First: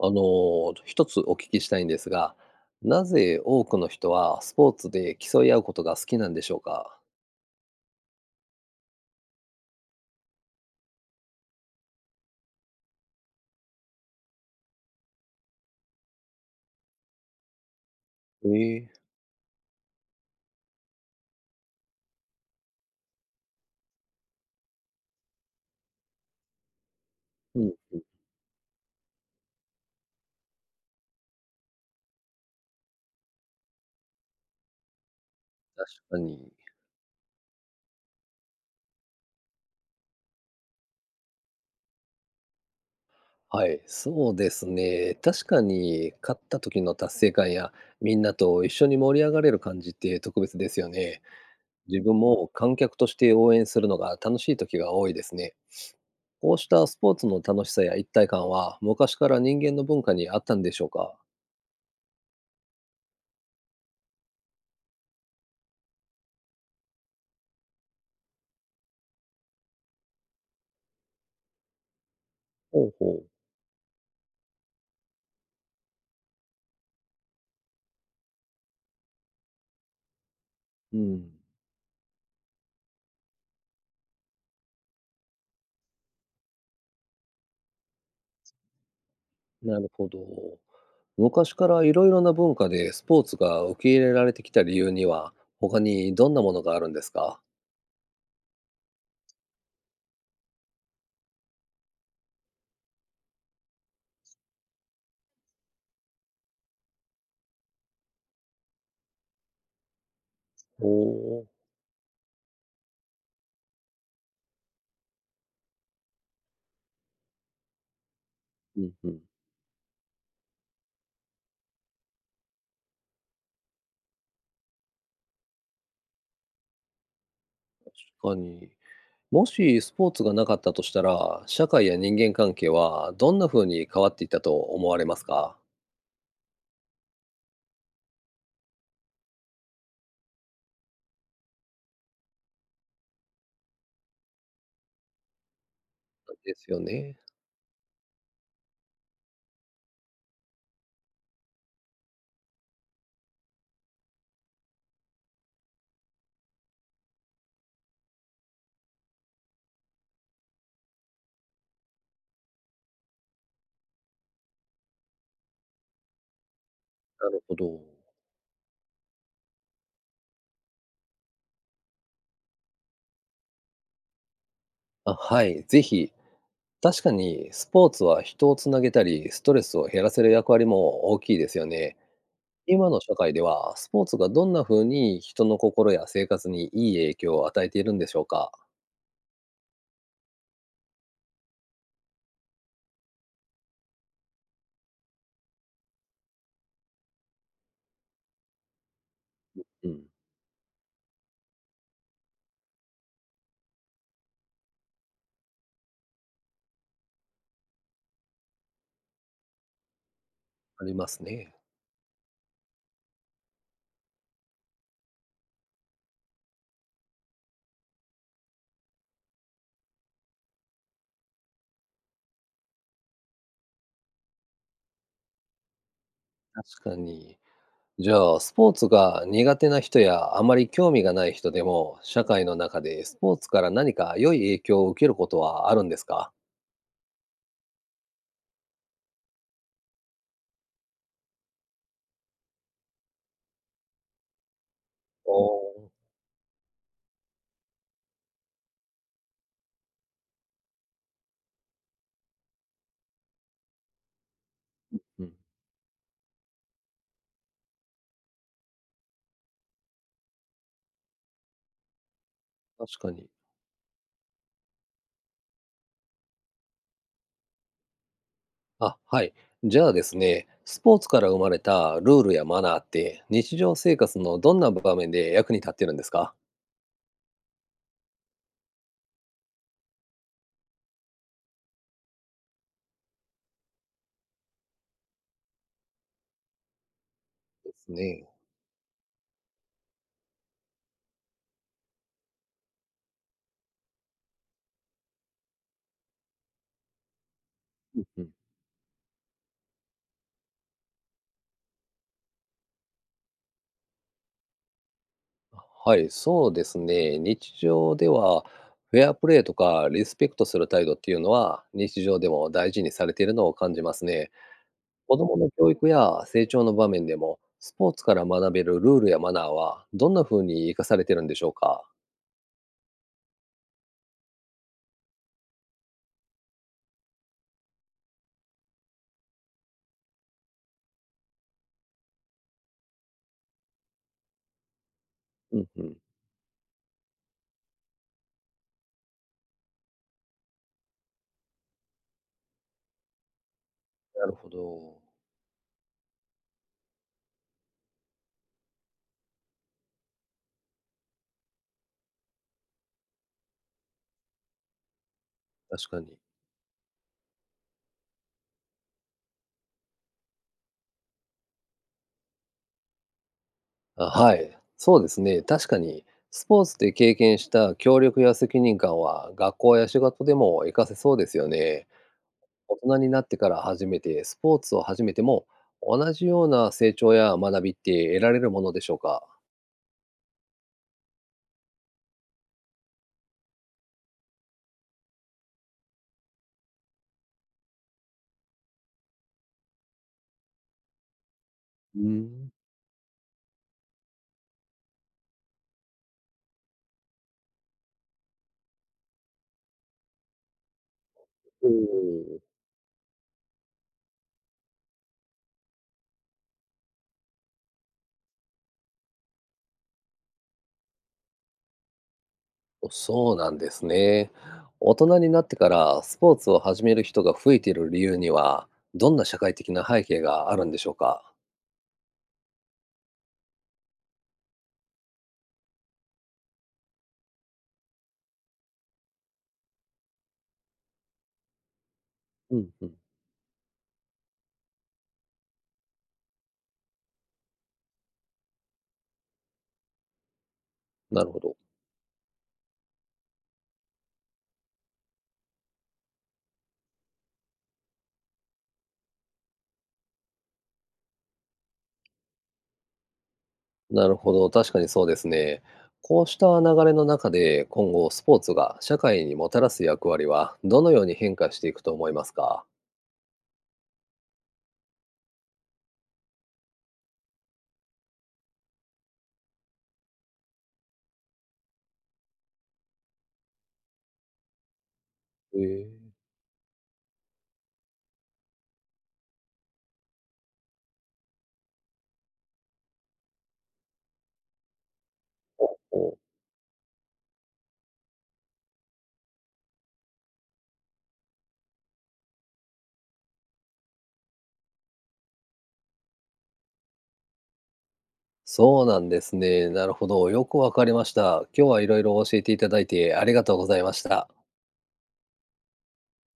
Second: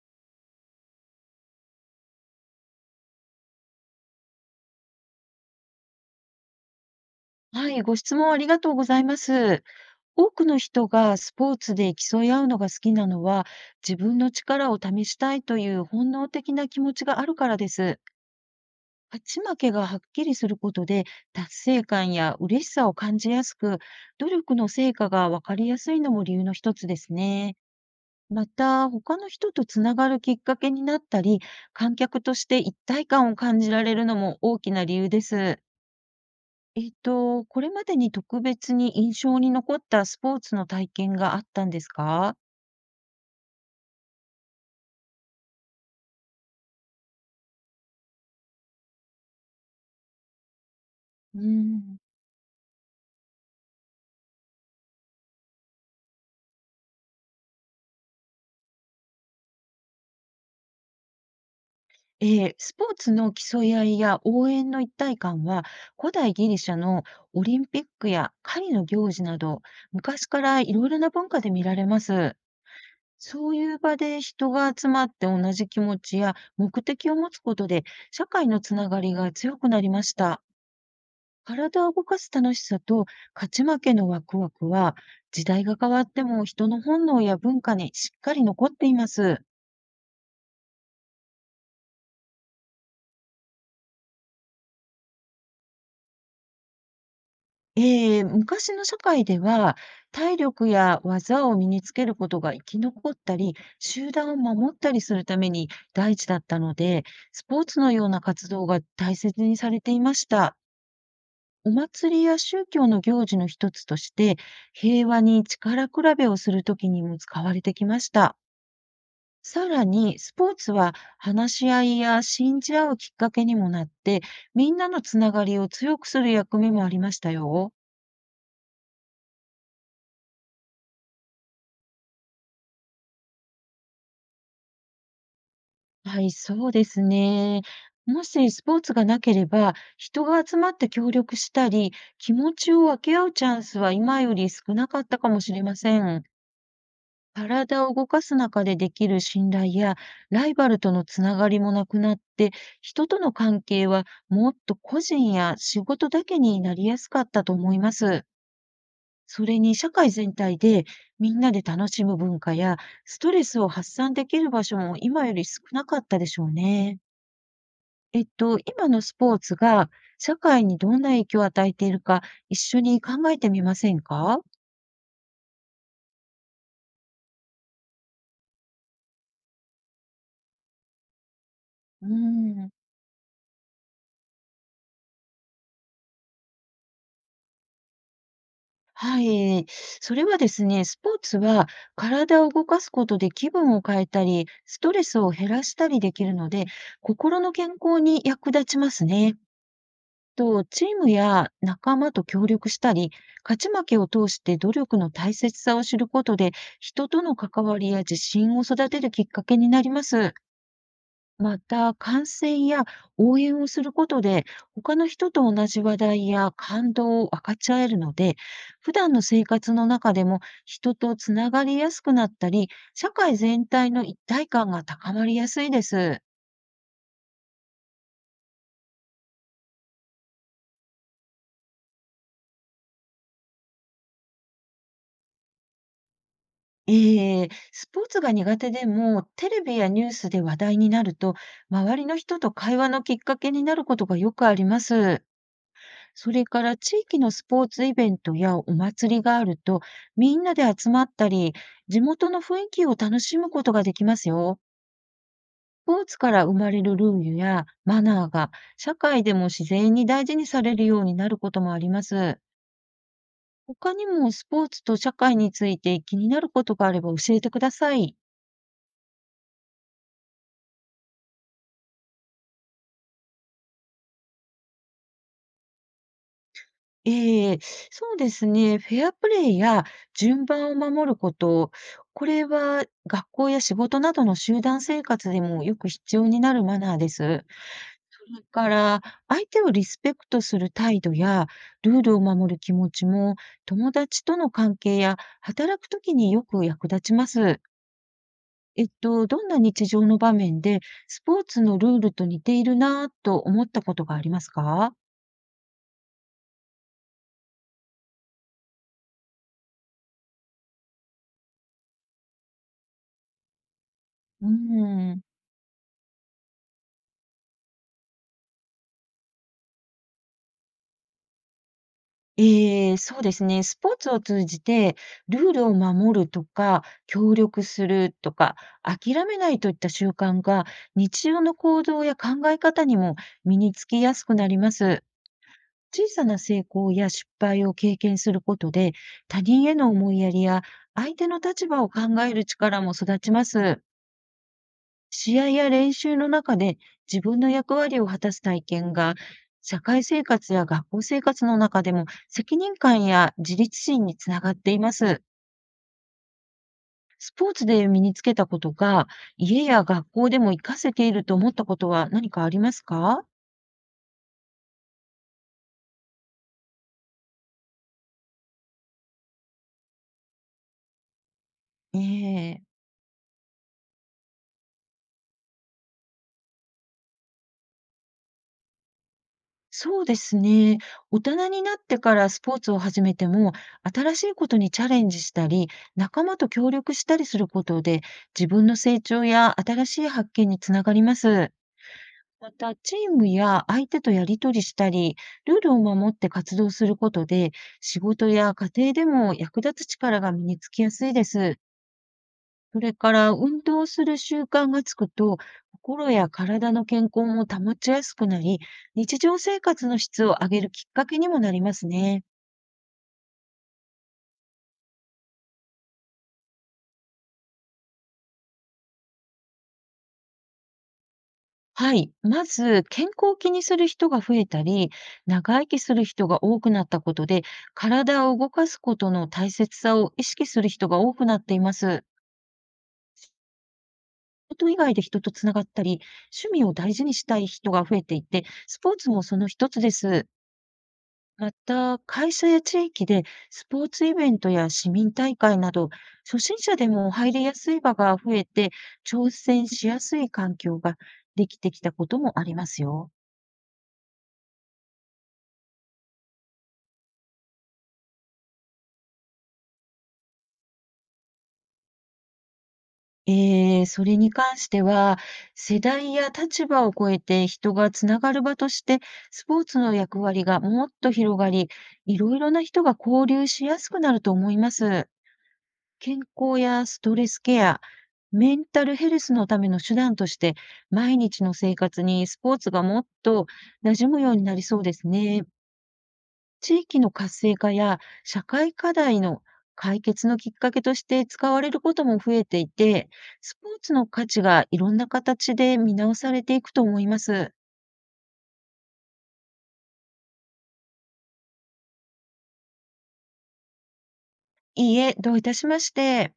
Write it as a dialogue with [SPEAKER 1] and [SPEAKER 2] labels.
[SPEAKER 1] あの、一つお聞きしたいんですが、なぜ多くの人はスポーツで競い合うことが好きなんでしょうか？
[SPEAKER 2] はい、ご質問ありがとうございます。多くの人がスポーツで競い合うのが好きなのは、自分の力を試したいという本能的な気持ちがあるからです。
[SPEAKER 1] ええ、
[SPEAKER 2] 勝ち負けがはっきりすることで、達成感や嬉しさを感じやすく、努力の成果がわかりやすいのも理由の一つですね。
[SPEAKER 1] うん、
[SPEAKER 2] また、他の人とつながるきっかけになったり、観客として一体感を感じられるのも大きな理由です。
[SPEAKER 1] 確かに。
[SPEAKER 2] これまでに特別に印象に残ったスポーツの体験があったんですか？
[SPEAKER 1] はい、そうですね。確かに勝った時の達成感や、みんなと一緒に盛り上がれる感じって特別ですよね。
[SPEAKER 2] うーん。
[SPEAKER 1] 自分も観客として応援するのが楽しい時が多いですね。こうしたスポーツの楽しさや一体感は、昔から人間の文化にあったんでしょうか？
[SPEAKER 2] ええ、スポーツの競い合いや応援の一体感は、古代ギリシャのオリンピックや狩りの行事など、昔からいろいろな文化で見られます。
[SPEAKER 1] ほうほう。
[SPEAKER 2] そういう場で人が集まって同じ気持ちや目的を持つことで、社会のつながりが強くなりました。
[SPEAKER 1] うん、
[SPEAKER 2] 体を動かす楽しさと勝ち負けのワクワクは、時代が変わっても人の本能や文化にしっかり残っています。
[SPEAKER 1] なるほど。昔からいろいろな文化でスポーツが受け入れられてきた理由には、他にどんなものがあるんですか？
[SPEAKER 2] 昔の社会では、体力や技を身につけることが生き残ったり、集団を守ったりするために大事だったので、スポーツのような活動が大切にされていました。
[SPEAKER 1] おおー、
[SPEAKER 2] お祭りや宗教の行事の一つとして、平和に力比べをするときにも使われてきました。
[SPEAKER 1] うんうん、
[SPEAKER 2] さらに、スポーツは話し合いや信じ合うきっかけにもなって、みんなのつながりを強くする役目もありましたよ。
[SPEAKER 1] 確かに。もしスポーツがなかったとしたら、社会や人間関係はどんな風に変わっていったと思われますか？
[SPEAKER 2] はい、そうですね。もしスポーツがなければ、人が集まって協力したり、気持ちを分け合うチャンスは今より少なかったかもしれません。
[SPEAKER 1] ですよね。
[SPEAKER 2] 体を動かす中でできる信頼や、ライバルとのつながりもなくなって、人との関係はもっと個人や仕事だけになりやすかったと思います。それに社会全体でみんなで楽しむ文化やストレスを発散できる場所も今より少なかったでしょうね。
[SPEAKER 1] なるほど。
[SPEAKER 2] 今のスポーツが社会にどんな影響を与えているか一緒に考えてみませんか？
[SPEAKER 1] あ、はい、ぜひ。確かにスポーツは人をつなげたり、ストレスを減らせる役割も大きいですよね。
[SPEAKER 2] うん。
[SPEAKER 1] 今の社会では、スポーツがどんな風に人の心や生活にいい影響を与えているんでしょうか？
[SPEAKER 2] はい。それはですね、スポーツは体を動かすことで気分を変えたり、ストレスを減らしたりできるので、心の健康に役立ちますね。
[SPEAKER 1] うん、
[SPEAKER 2] と、チームや仲間と協力したり、勝ち負けを通して努力の大切さを知ることで、人との関わりや自信を育てるきっかけになります。
[SPEAKER 1] ありますね。
[SPEAKER 2] また、観戦や応援をすることで、他の人と同じ話題や感動を分かち合えるので、普段の生活の中でも人とつながりやすくなったり、社会全体の一体感が高まりやすいです。
[SPEAKER 1] 確かに。じゃあ、スポーツが苦手な人やあまり興味がない人でも、社会の中でスポーツから何か良い影響を受けることはあるんですか？
[SPEAKER 2] ええ、スポーツが苦手でも、テレビやニュースで話題になると、周りの人と会話のきっかけになることがよくあります。
[SPEAKER 1] お、あ、
[SPEAKER 2] それから地域のスポーツイベントやお祭りがあると、みんなで集まったり、地元の雰囲気を楽しむことができますよ。
[SPEAKER 1] うん、
[SPEAKER 2] スポーツから生まれるルールやマナーが、社会でも自然に大事にされるようになることもあります。
[SPEAKER 1] 確かに。
[SPEAKER 2] 他にもスポーツと社会について気になることがあれば教えてください。
[SPEAKER 1] あ、はい。じゃあですね、スポーツから生まれたルールやマナーって、日常生活のどんな場面で役に立ってるんですか？
[SPEAKER 2] ええ、そうですね。フェアプレイや順番を守ること、これは学校や仕事などの集団生活でもよく必要になるマナーです。
[SPEAKER 1] です
[SPEAKER 2] そ
[SPEAKER 1] ね。
[SPEAKER 2] れから、相手をリスペクトする態度や、ルールを守る気持ちも、友達との関係や働くときによく役立ちます。
[SPEAKER 1] うん。
[SPEAKER 2] どんな日常の場面で、スポーツのルールと似ているなぁと思ったことがありますか？
[SPEAKER 1] はい、そうですね。日常では、フェアプレーとかリスペクトする態度っていうのは、日常でも大事にされているのを感じますね。
[SPEAKER 2] うー
[SPEAKER 1] 子
[SPEAKER 2] ん。
[SPEAKER 1] どもの教育や成長の場面でも、スポーツから学べるルールやマナーは、どんな風に活かされてるんでしょうか？
[SPEAKER 2] ええ、そうですね。スポーツを通じて、ルールを守るとか、協力するとか、諦めないといった習慣が、日常の行動や考え方にも身につきやすくなります。
[SPEAKER 1] うんうん。
[SPEAKER 2] 小さな成功や失敗を経験することで、他人への思いやりや、相手の立場を考える力も育ちます。
[SPEAKER 1] なるほど。
[SPEAKER 2] 試合や練習の中で自分の役割を果たす体験が、社会生活や学校生活の中でも責任感や自立心につながっています。
[SPEAKER 1] 確かに。
[SPEAKER 2] スポーツで身につけたことが、家や学校でも活かせていると思ったことは何かありますか？
[SPEAKER 1] あ、はい。そうですね。確かに、スポーツで経験した協力や責任感は、学校や仕事でも活かせそうですよね。
[SPEAKER 2] え
[SPEAKER 1] 大
[SPEAKER 2] え。
[SPEAKER 1] 人になってから始めて、スポーツを始めても、同じような成長や学びって得られるものでしょうか？
[SPEAKER 2] そうですね。大人になってからスポーツを始めても、新しいことにチャレンジしたり、仲間と協力したりすることで、自分の成長や新しい発見につながります。
[SPEAKER 1] うーん。
[SPEAKER 2] また、チームや相手とやり取りしたり、ルールを守って活動することで、仕事や家庭でも役立つ力が身につきやすいです。
[SPEAKER 1] うー
[SPEAKER 2] それから、運動する習慣がつくと、心や体の健康も保ちやすくなり、日常生活の質を上げるきっかけにもなりますね。
[SPEAKER 1] ん、そうなんですね。大人になってからスポーツを始める人が増えている理由には、どんな社会的な背景があるんでしょうか？
[SPEAKER 2] はい。まず、健康を気にする人が増えたり、長生きする人が多くなったことで、体を動かすことの大切さを意識する人が多くなっています。
[SPEAKER 1] うんうん。
[SPEAKER 2] 事以外で人とつながったり、趣味を大事にしたい人が増えていて、スポーツもその一つです。
[SPEAKER 1] なるほ
[SPEAKER 2] ま
[SPEAKER 1] ど。
[SPEAKER 2] た、会社や地域でスポーツイベントや市民大会など、初心者でも入りやすい場が増えて、挑戦しやすい環境ができてきたこともありますよ。
[SPEAKER 1] なるほど、確かにそうですね。こうした流れの中で、今後スポーツが社会にもたらす役割は、どのように変化していくと思いますか？
[SPEAKER 2] それに関しては、世代や立場を超えて人がつながる場として、スポーツの役割がもっと広がり、いろいろな人が交流しやすくなると思います。
[SPEAKER 1] へえ。
[SPEAKER 2] 健康やストレスケア、メンタルヘルスのための手段として、毎日の生活にスポーツがもっと馴染むようになりそうですね。
[SPEAKER 1] おお、
[SPEAKER 2] 地域の活性化や社会課題の解決のきっかけとして使われることも増えていて、スポーツの価値がいろんな形で見直されていくと思います。
[SPEAKER 1] そうなんですね。なるほど。よくわかりました。今日はいろいろ教えていただいてありがとうございました。
[SPEAKER 2] いいえ、どういたしまして。